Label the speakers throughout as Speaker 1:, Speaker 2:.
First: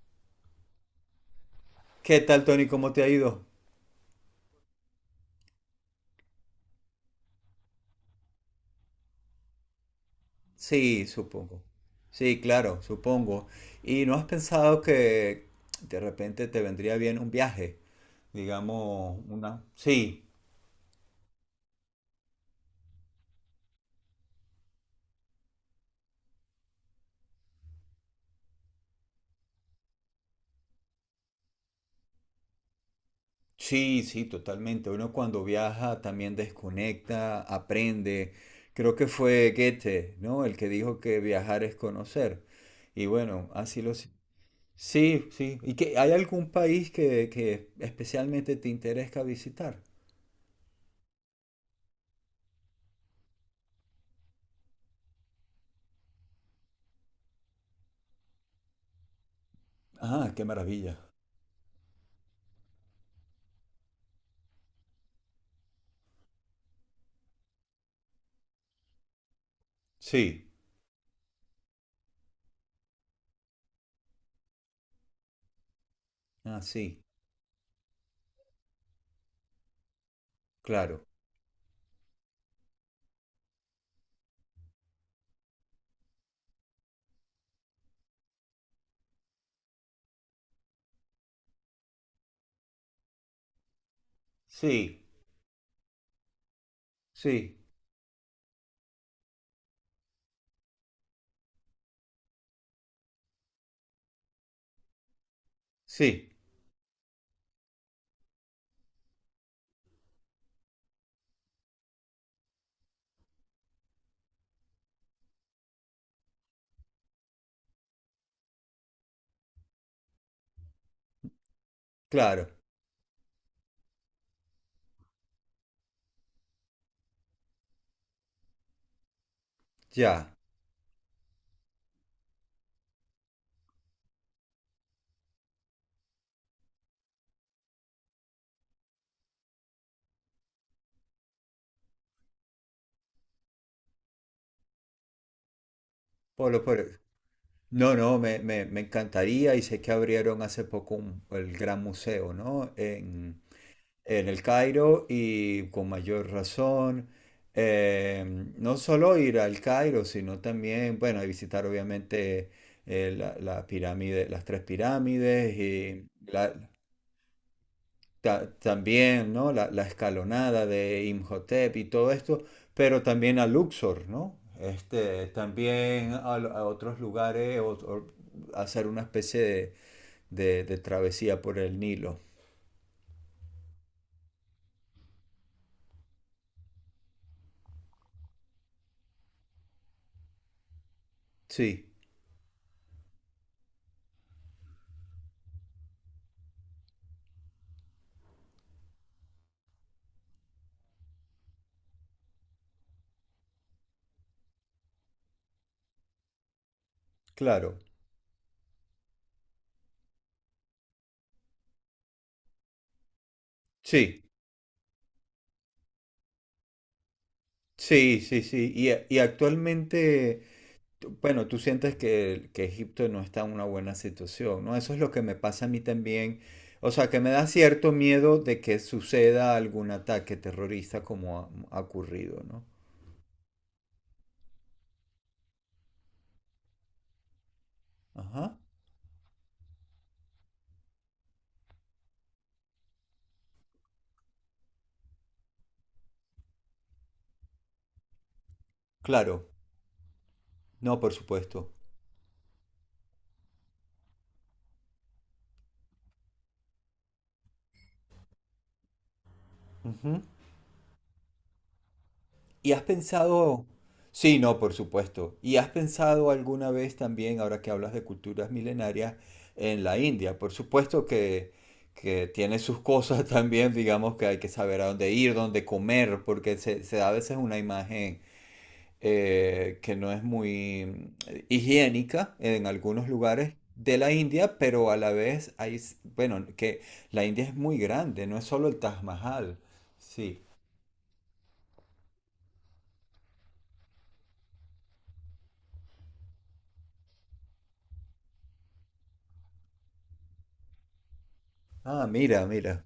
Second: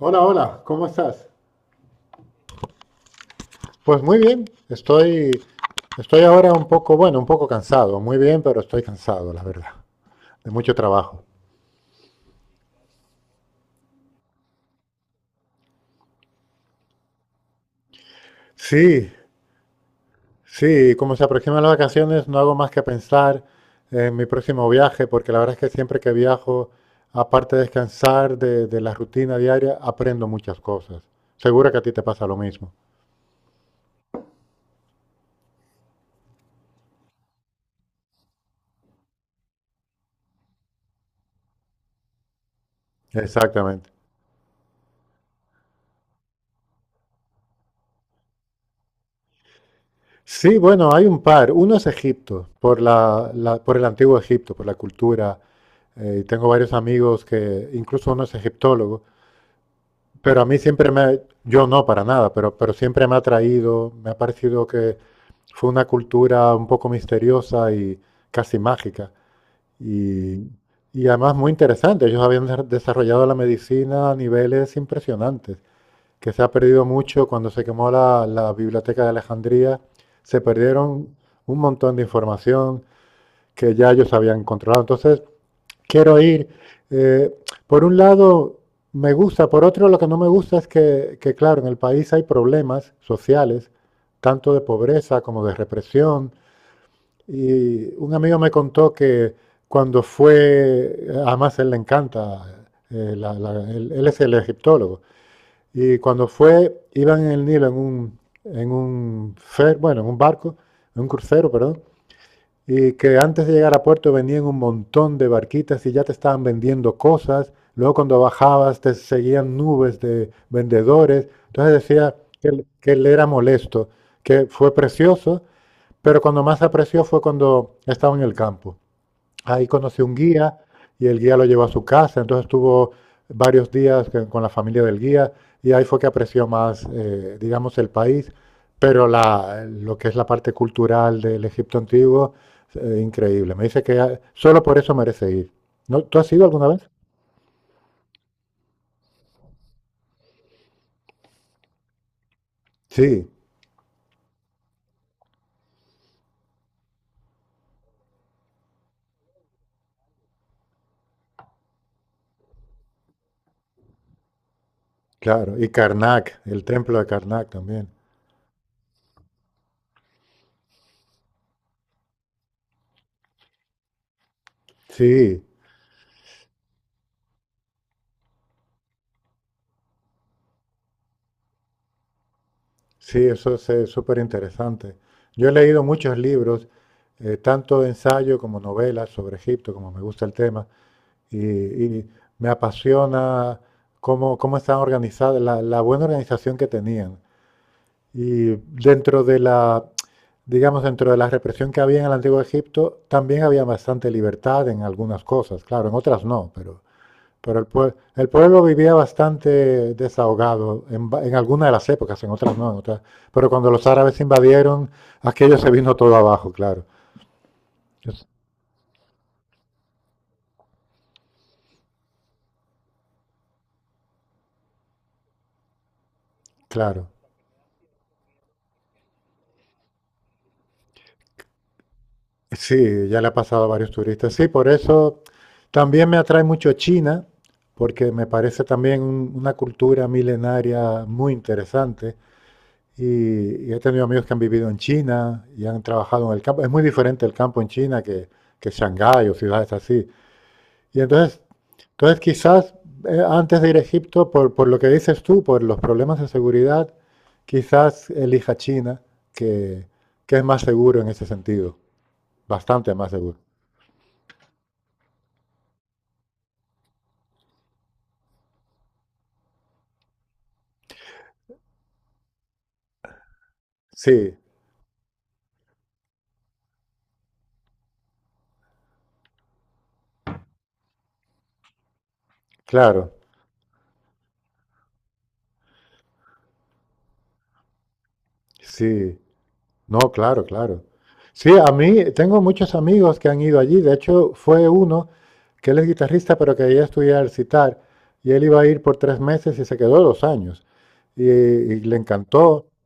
Speaker 1: Hola, hola, ¿cómo estás?
Speaker 2: ¿Qué tal, Tony? ¿Cómo te ha ido?
Speaker 1: Pues muy bien, estoy ahora un poco, bueno, un poco cansado, muy bien, pero estoy cansado, la verdad, de mucho
Speaker 2: Sí,
Speaker 1: trabajo.
Speaker 2: supongo. Sí, claro, supongo. ¿Y no has pensado que de repente te vendría bien un viaje?
Speaker 1: Sí,
Speaker 2: Digamos, una... Sí,
Speaker 1: sí, como se aproximan las vacaciones, no hago más que pensar en mi próximo viaje, porque la verdad es que siempre que viajo, aparte de descansar de la rutina diaria, aprendo muchas cosas. Seguro que a ti te pasa lo mismo.
Speaker 2: sí, sí, totalmente. Uno cuando viaja también desconecta, aprende. Creo que fue Goethe, ¿no? El que dijo que viajar es conocer. Y bueno, así
Speaker 1: Exactamente.
Speaker 2: lo... Sí, sí. ¿Y que hay algún país que especialmente te interesa visitar?
Speaker 1: Sí, bueno, hay un par. Uno es Egipto, por por el antiguo Egipto, por la cultura, y tengo varios amigos que, incluso uno es egiptólogo,
Speaker 2: Ah,
Speaker 1: pero a
Speaker 2: qué
Speaker 1: mí siempre
Speaker 2: maravilla.
Speaker 1: me, yo no para nada, pero siempre me ha atraído, me ha parecido que fue una cultura un poco misteriosa y casi mágica. Y,
Speaker 2: Sí.
Speaker 1: y además muy interesante, ellos habían desarrollado la medicina a niveles impresionantes, que se ha
Speaker 2: Ah,
Speaker 1: perdido
Speaker 2: sí,
Speaker 1: mucho cuando se quemó la biblioteca de Alejandría, se
Speaker 2: claro.
Speaker 1: perdieron un montón de información que ya ellos habían controlado. Entonces, quiero ir. Eh, por un lado, me gusta, por otro, lo que no me gusta es claro, en el país hay problemas sociales, tanto de
Speaker 2: Sí,
Speaker 1: pobreza como de represión.
Speaker 2: sí,
Speaker 1: Y un amigo me contó que cuando fue, además él le encanta, es el egiptólogo, y cuando
Speaker 2: sí,
Speaker 1: fue, iban en el Nilo en un fer, bueno, en un barco, en un crucero, perdón, y que antes de llegar a puerto venían un montón de barquitas y ya te estaban vendiendo cosas. Luego cuando bajabas te seguían nubes de vendedores. Entonces decía que,
Speaker 2: claro.
Speaker 1: que él era molesto, que fue precioso, pero cuando más apreció fue cuando estaba en el campo. Ahí conoció un
Speaker 2: Ya.
Speaker 1: guía y el guía lo llevó a su casa, entonces estuvo varios días con la familia del guía y ahí fue que apreció más, digamos, el país, pero lo que es la parte cultural del Egipto antiguo, increíble. Me dice que ah, solo por eso merece ir. ¿No? ¿Tú has ido
Speaker 2: Polo,
Speaker 1: alguna
Speaker 2: Polo.
Speaker 1: vez?
Speaker 2: No, no, me encantaría y sé que abrieron hace poco el gran museo, ¿no?
Speaker 1: Sí,
Speaker 2: En el Cairo y con mayor razón. eh, no solo ir al Cairo, sino también, bueno, y visitar obviamente la pirámide, las tres pirámides
Speaker 1: claro. Y
Speaker 2: y
Speaker 1: Karnak,
Speaker 2: la,
Speaker 1: el templo de Karnak también.
Speaker 2: también, ¿no? La escalonada de Imhotep y todo esto, pero también a Luxor, ¿no? Este,
Speaker 1: Sí,
Speaker 2: también a otros lugares, o hacer una especie de, de travesía por el Nilo.
Speaker 1: sí, eso es súper interesante. Yo he leído muchos libros, tanto de ensayo como novelas sobre Egipto, como me gusta el tema, y,
Speaker 2: Sí,
Speaker 1: y me apasiona cómo están organizadas, la buena organización que tenían. Y dentro de la, digamos, dentro de la represión que había en el antiguo Egipto, también había bastante libertad en algunas cosas, claro, en otras no, pero pero el,
Speaker 2: claro.
Speaker 1: pue- el pueblo vivía bastante desahogado en alguna de las épocas, en otras no, en otras. Pero cuando los árabes
Speaker 2: Sí,
Speaker 1: invadieron, aquello se vino todo abajo, claro.
Speaker 2: sí,
Speaker 1: Es-
Speaker 2: sí, sí. Y actualmente bueno, tú sientes que Egipto no está en una buena situación, ¿no? Eso es lo que me pasa a mí también. O
Speaker 1: Claro.
Speaker 2: sea, que me da cierto miedo de que suceda algún ataque terrorista como ha ocurrido, ¿no?
Speaker 1: Sí, ya le ha pasado a varios turistas. Sí, por eso también me atrae mucho China, porque me
Speaker 2: Ajá.
Speaker 1: parece también una cultura milenaria muy interesante. Y he tenido amigos que han vivido en China y han trabajado en el campo. Es muy diferente el campo en China que Shanghái o
Speaker 2: Claro.
Speaker 1: ciudades así. Y
Speaker 2: No, por
Speaker 1: entonces,
Speaker 2: supuesto.
Speaker 1: entonces quizás antes de ir a Egipto, por lo que dices tú, por los problemas de seguridad, quizás elija China, que,
Speaker 2: Ujú.
Speaker 1: que es más seguro en ese sentido,
Speaker 2: ¿Y has
Speaker 1: bastante más seguro.
Speaker 2: pensado, sí, no, por supuesto, ¿y has pensado alguna vez también, ahora que hablas de culturas milenarias, en la India? Por supuesto que tiene sus cosas también, digamos que
Speaker 1: Sí,
Speaker 2: hay que saber a dónde ir, dónde comer, porque se da a veces una imagen que no es muy higiénica en algunos
Speaker 1: claro,
Speaker 2: lugares de la India, pero a la vez hay, bueno, que la India es muy grande, no es solo el Taj
Speaker 1: sí,
Speaker 2: Mahal.
Speaker 1: no,
Speaker 2: Sí.
Speaker 1: claro, claro. Sí, a mí tengo muchos amigos que han ido allí. De hecho fue uno que él es guitarrista, pero que ya estudiaba el sitar, y él iba a ir por tres meses y se quedó dos años, y le
Speaker 2: Ah, mira,
Speaker 1: encantó.
Speaker 2: mira,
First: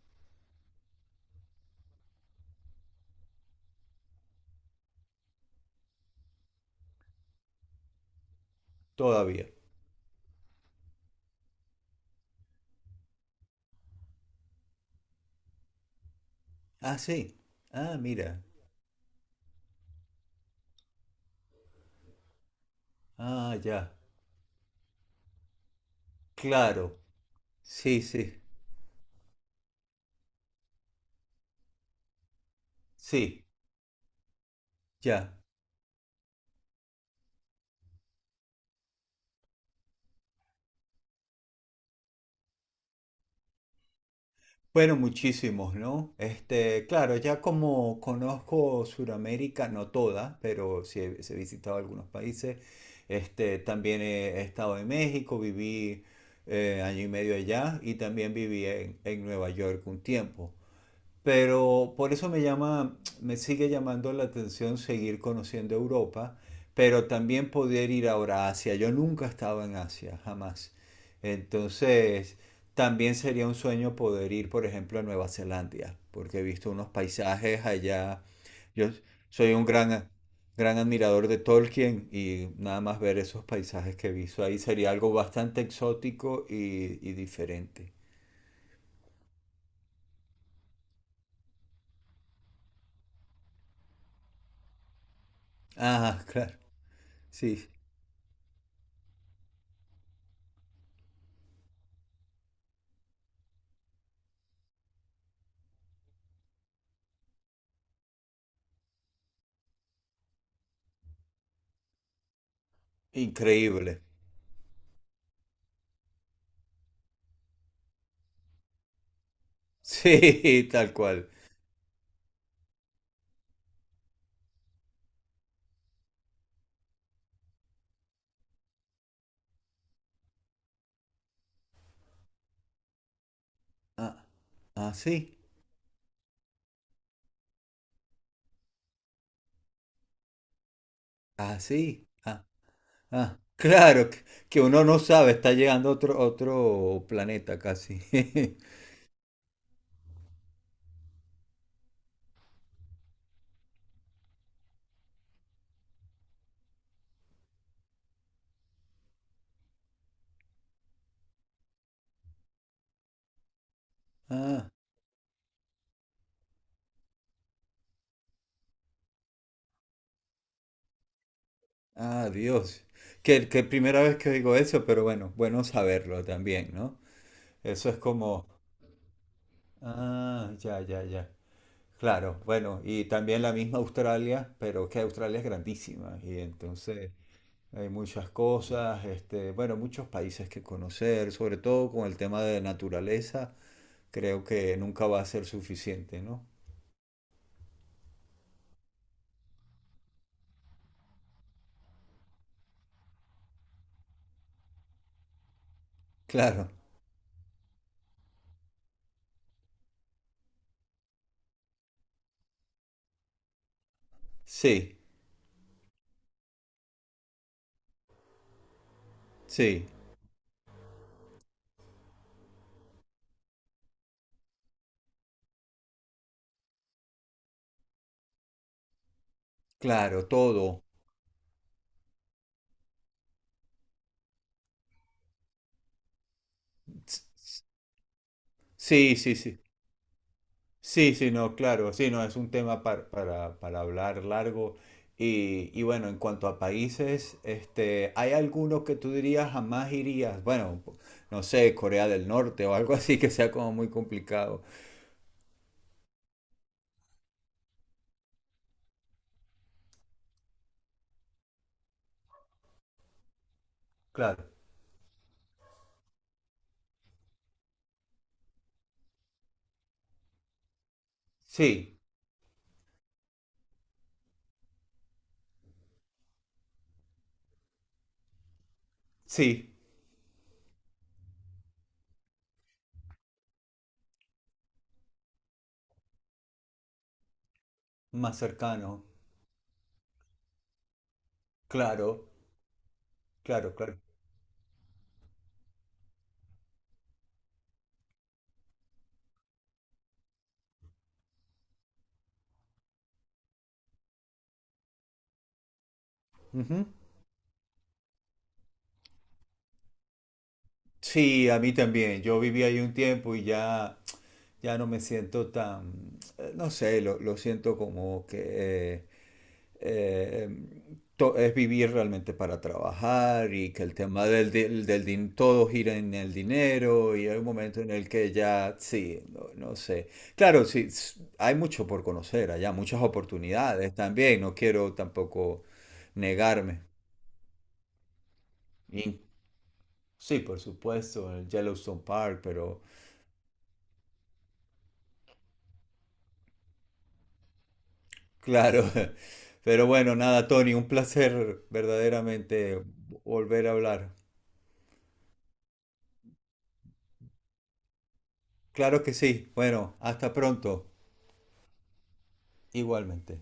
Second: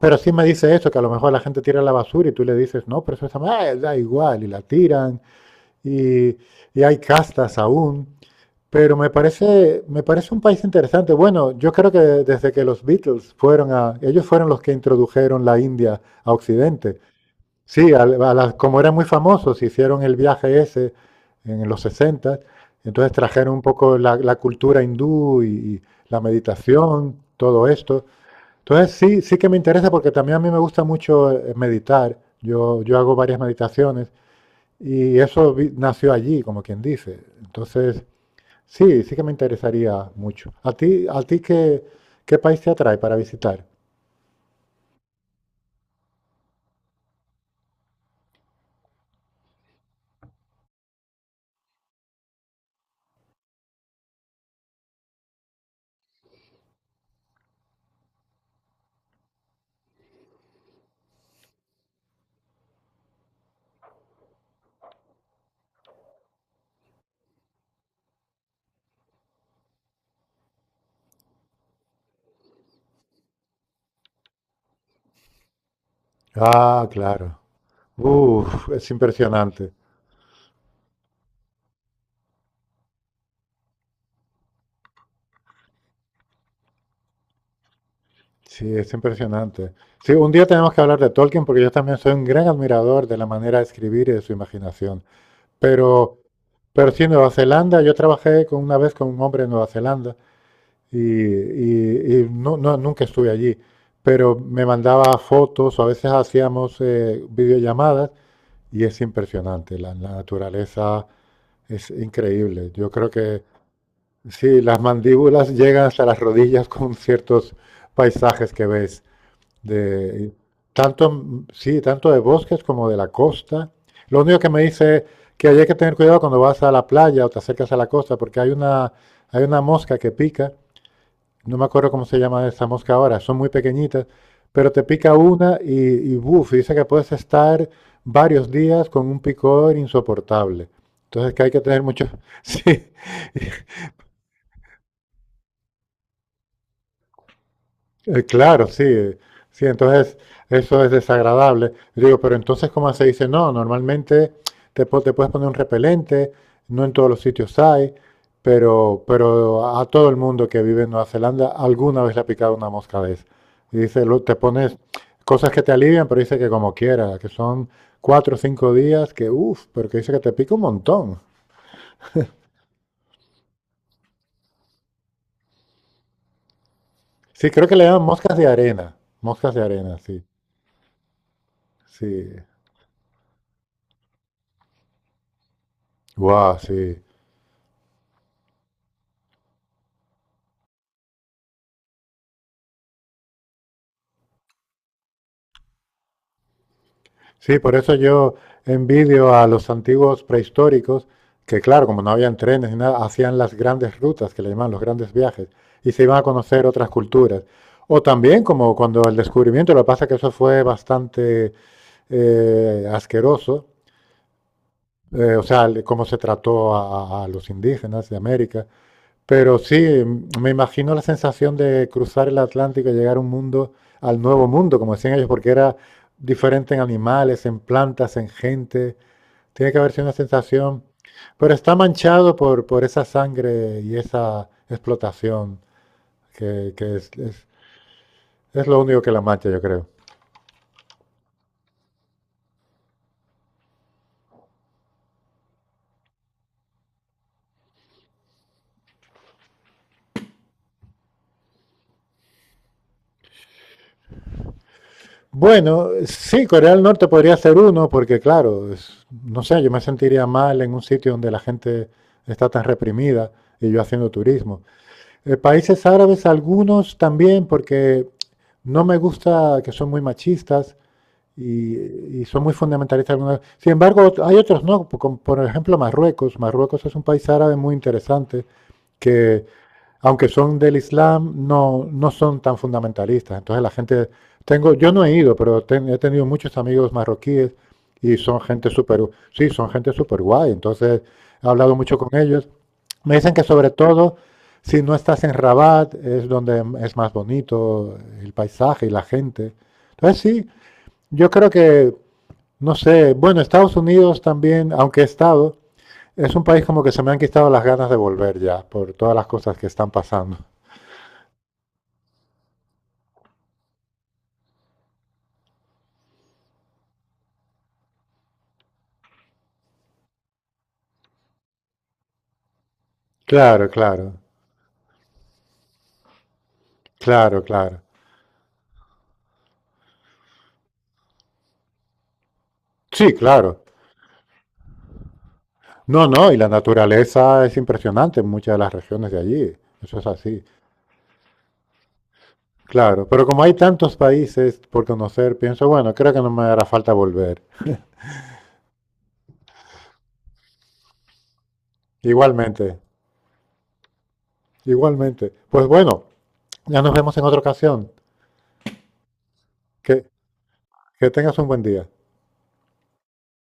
Speaker 1: Pero sí me dice eso, que a lo mejor la gente tira la basura y tú le dices, no, pero eso está mal. "Ah, da igual", y la tiran, y, y hay castas aún. Pero
Speaker 2: todavía.
Speaker 1: me parece un país interesante. Bueno, yo creo que desde que los Beatles fueron a, ellos fueron los que introdujeron la India a
Speaker 2: Ah,
Speaker 1: Occidente.
Speaker 2: sí.
Speaker 1: Sí,
Speaker 2: Ah, mira.
Speaker 1: como eran muy famosos, hicieron el viaje ese en los 60, entonces
Speaker 2: Ah,
Speaker 1: trajeron un
Speaker 2: ya.
Speaker 1: poco la cultura hindú y la
Speaker 2: Claro.
Speaker 1: meditación, todo
Speaker 2: Sí,
Speaker 1: esto.
Speaker 2: sí.
Speaker 1: Entonces sí, sí que me interesa porque también a mí me gusta mucho meditar. Yo hago varias
Speaker 2: Sí,
Speaker 1: meditaciones y
Speaker 2: ya.
Speaker 1: eso nació allí, como quien dice. Entonces, sí, sí que me interesaría mucho. A ti qué, qué país te atrae para visitar?
Speaker 2: Bueno, muchísimos, ¿no? Este, claro, ya como conozco Sudamérica, no toda, pero sí he visitado algunos países. Este, también he, he estado en México, viví año y medio allá y también viví en Nueva York un tiempo. Pero por eso me llama, me sigue llamando la atención seguir conociendo Europa, pero también poder ir ahora a Asia. Yo nunca he estado en Asia, jamás. Entonces, también sería un sueño poder ir, por ejemplo, a Nueva Zelanda, porque he visto
Speaker 1: Ah,
Speaker 2: unos
Speaker 1: claro.
Speaker 2: paisajes allá.
Speaker 1: Uf, es
Speaker 2: Yo soy un
Speaker 1: impresionante.
Speaker 2: gran, gran admirador de Tolkien y nada más ver esos paisajes que he visto ahí sería algo bastante exótico y diferente.
Speaker 1: Sí, es impresionante. Sí, un día tenemos que hablar de Tolkien porque yo también soy un gran admirador de la manera de escribir y de su imaginación. Pero,
Speaker 2: Ah, claro,
Speaker 1: pero sí, Nueva
Speaker 2: sí,
Speaker 1: Zelanda, yo trabajé con, una vez con un hombre en Nueva Zelanda y no, no, nunca estuve allí, pero me mandaba fotos o a veces hacíamos videollamadas y es impresionante, la naturaleza es increíble. Yo creo que
Speaker 2: increíble.
Speaker 1: sí, las mandíbulas llegan hasta las rodillas con ciertos paisajes que ves, de,
Speaker 2: Sí, tal
Speaker 1: tanto,
Speaker 2: cual.
Speaker 1: sí, tanto de bosques como de la costa. Lo único que me dice que hay que tener cuidado cuando vas a la playa o te acercas a la costa porque hay hay una mosca que pica, no me acuerdo cómo se llama esa mosca ahora, son muy pequeñitas,
Speaker 2: Ah,
Speaker 1: pero te pica
Speaker 2: así,
Speaker 1: una y buf, dice que puedes estar varios días con un picor insoportable.
Speaker 2: así.
Speaker 1: Entonces que hay
Speaker 2: Ah,
Speaker 1: que tener mucho,
Speaker 2: sí, ah.
Speaker 1: sí.
Speaker 2: Ah. Claro, que uno no sabe, está llegando otro, otro planeta casi.
Speaker 1: Claro, sí, sí, entonces eso es desagradable. Yo digo, pero entonces, ¿cómo se dice? No, normalmente te puedes poner un repelente, no en todos los sitios hay, pero a todo el mundo que vive en Nueva Zelanda alguna vez le ha picado una mosca de esa. Y dice, te
Speaker 2: Ah,
Speaker 1: pones cosas que te alivian, pero dice que como quiera, que son cuatro o cinco días, que uff, pero que dice que te pica un montón.
Speaker 2: ah, Dios. Que primera vez que digo eso, pero bueno, bueno saberlo también, ¿no?
Speaker 1: Sí, creo que le
Speaker 2: Eso es
Speaker 1: llaman
Speaker 2: como,
Speaker 1: moscas de arena, sí,
Speaker 2: ah, ya, ya, ya.
Speaker 1: sí.
Speaker 2: Claro, bueno, y también la misma Australia, pero que Australia es grandísima, y
Speaker 1: Guau, sí.
Speaker 2: entonces... Hay muchas cosas, este, bueno, muchos países que conocer, sobre todo con el tema de naturaleza, creo que nunca va a ser suficiente, ¿no?
Speaker 1: Sí, por eso yo envidio a los antiguos prehistóricos que, claro, como no habían trenes ni nada, hacían las grandes rutas, que le llaman los grandes viajes, y se iban a conocer
Speaker 2: Claro,
Speaker 1: otras culturas. O también como cuando el descubrimiento, lo que pasa es que eso fue bastante asqueroso,
Speaker 2: sí,
Speaker 1: o sea, cómo se trató a los indígenas de América. Pero sí,
Speaker 2: sí,
Speaker 1: me imagino la sensación de cruzar el Atlántico y llegar a un mundo, al nuevo mundo, como decían ellos, porque era diferente en animales, en plantas, en gente, tiene que haber sido una
Speaker 2: claro,
Speaker 1: sensación,
Speaker 2: todo.
Speaker 1: pero está manchado por esa sangre y esa explotación, que, que es, es-
Speaker 2: S-
Speaker 1: es lo único que
Speaker 2: Sí,
Speaker 1: la
Speaker 2: sí,
Speaker 1: mancha, yo
Speaker 2: sí.
Speaker 1: creo.
Speaker 2: Sí, sí, no, claro, sí, no, es un tema para hablar largo. Y bueno, en cuanto a países, este, ¿hay alguno que tú dirías jamás irías? Bueno, no sé, Corea del Norte o algo así que sea como muy complicado.
Speaker 1: Bueno, sí, Corea del Norte podría ser uno, porque claro, no sé, yo me sentiría mal en un sitio donde la gente está tan reprimida y yo haciendo
Speaker 2: Claro.
Speaker 1: turismo. Países árabes, algunos también, porque no me gusta que son muy machistas y,
Speaker 2: Sí,
Speaker 1: y son muy fundamentalistas algunos. Sin embargo, hay otros no, como por ejemplo Marruecos. Marruecos es un país árabe muy interesante que,
Speaker 2: sí,
Speaker 1: aunque son del Islam, no, no son tan fundamentalistas. Entonces la gente, tengo, yo no he ido, pero he tenido muchos amigos marroquíes y
Speaker 2: más
Speaker 1: son gente súper,
Speaker 2: cercano.
Speaker 1: sí, son gente súper guay. Entonces he hablado mucho
Speaker 2: Claro,
Speaker 1: con ellos. Me dicen que sobre
Speaker 2: claro, claro.
Speaker 1: todo, si no estás en Rabat, es donde es más bonito el paisaje y la gente. Entonces sí, yo creo que, no sé, bueno, Estados Unidos también, aunque he estado, es un país como
Speaker 2: Ujú.
Speaker 1: que se me han quitado las ganas de volver ya por todas las cosas que están pasando.
Speaker 2: Sí, a mí también. Yo viví ahí un tiempo y ya, ya no me siento tan, no sé, lo siento como que eh, es vivir realmente para trabajar
Speaker 1: Claro,
Speaker 2: y que el
Speaker 1: claro,
Speaker 2: tema del todo gira en el dinero y hay
Speaker 1: claro,
Speaker 2: un momento
Speaker 1: claro.
Speaker 2: en el que ya, sí, no, no sé. Claro, sí, hay mucho por conocer allá, muchas
Speaker 1: Sí, claro.
Speaker 2: oportunidades también. No quiero tampoco
Speaker 1: No, no, y la
Speaker 2: negarme.
Speaker 1: naturaleza es impresionante en muchas de las regiones de
Speaker 2: In-
Speaker 1: allí. Eso es
Speaker 2: Sí,
Speaker 1: así.
Speaker 2: por supuesto, el Yellowstone Park, pero
Speaker 1: Claro, pero como hay tantos países por conocer, pienso, bueno, creo que no me hará falta volver.
Speaker 2: claro. Pero bueno, nada, Tony, un placer
Speaker 1: Igualmente,
Speaker 2: verdaderamente volver a hablar.
Speaker 1: igualmente. Pues bueno, ya nos vemos en otra ocasión.
Speaker 2: Claro que sí.
Speaker 1: Que,
Speaker 2: Bueno, hasta pronto.
Speaker 1: que tengas un buen día.
Speaker 2: Igualmente.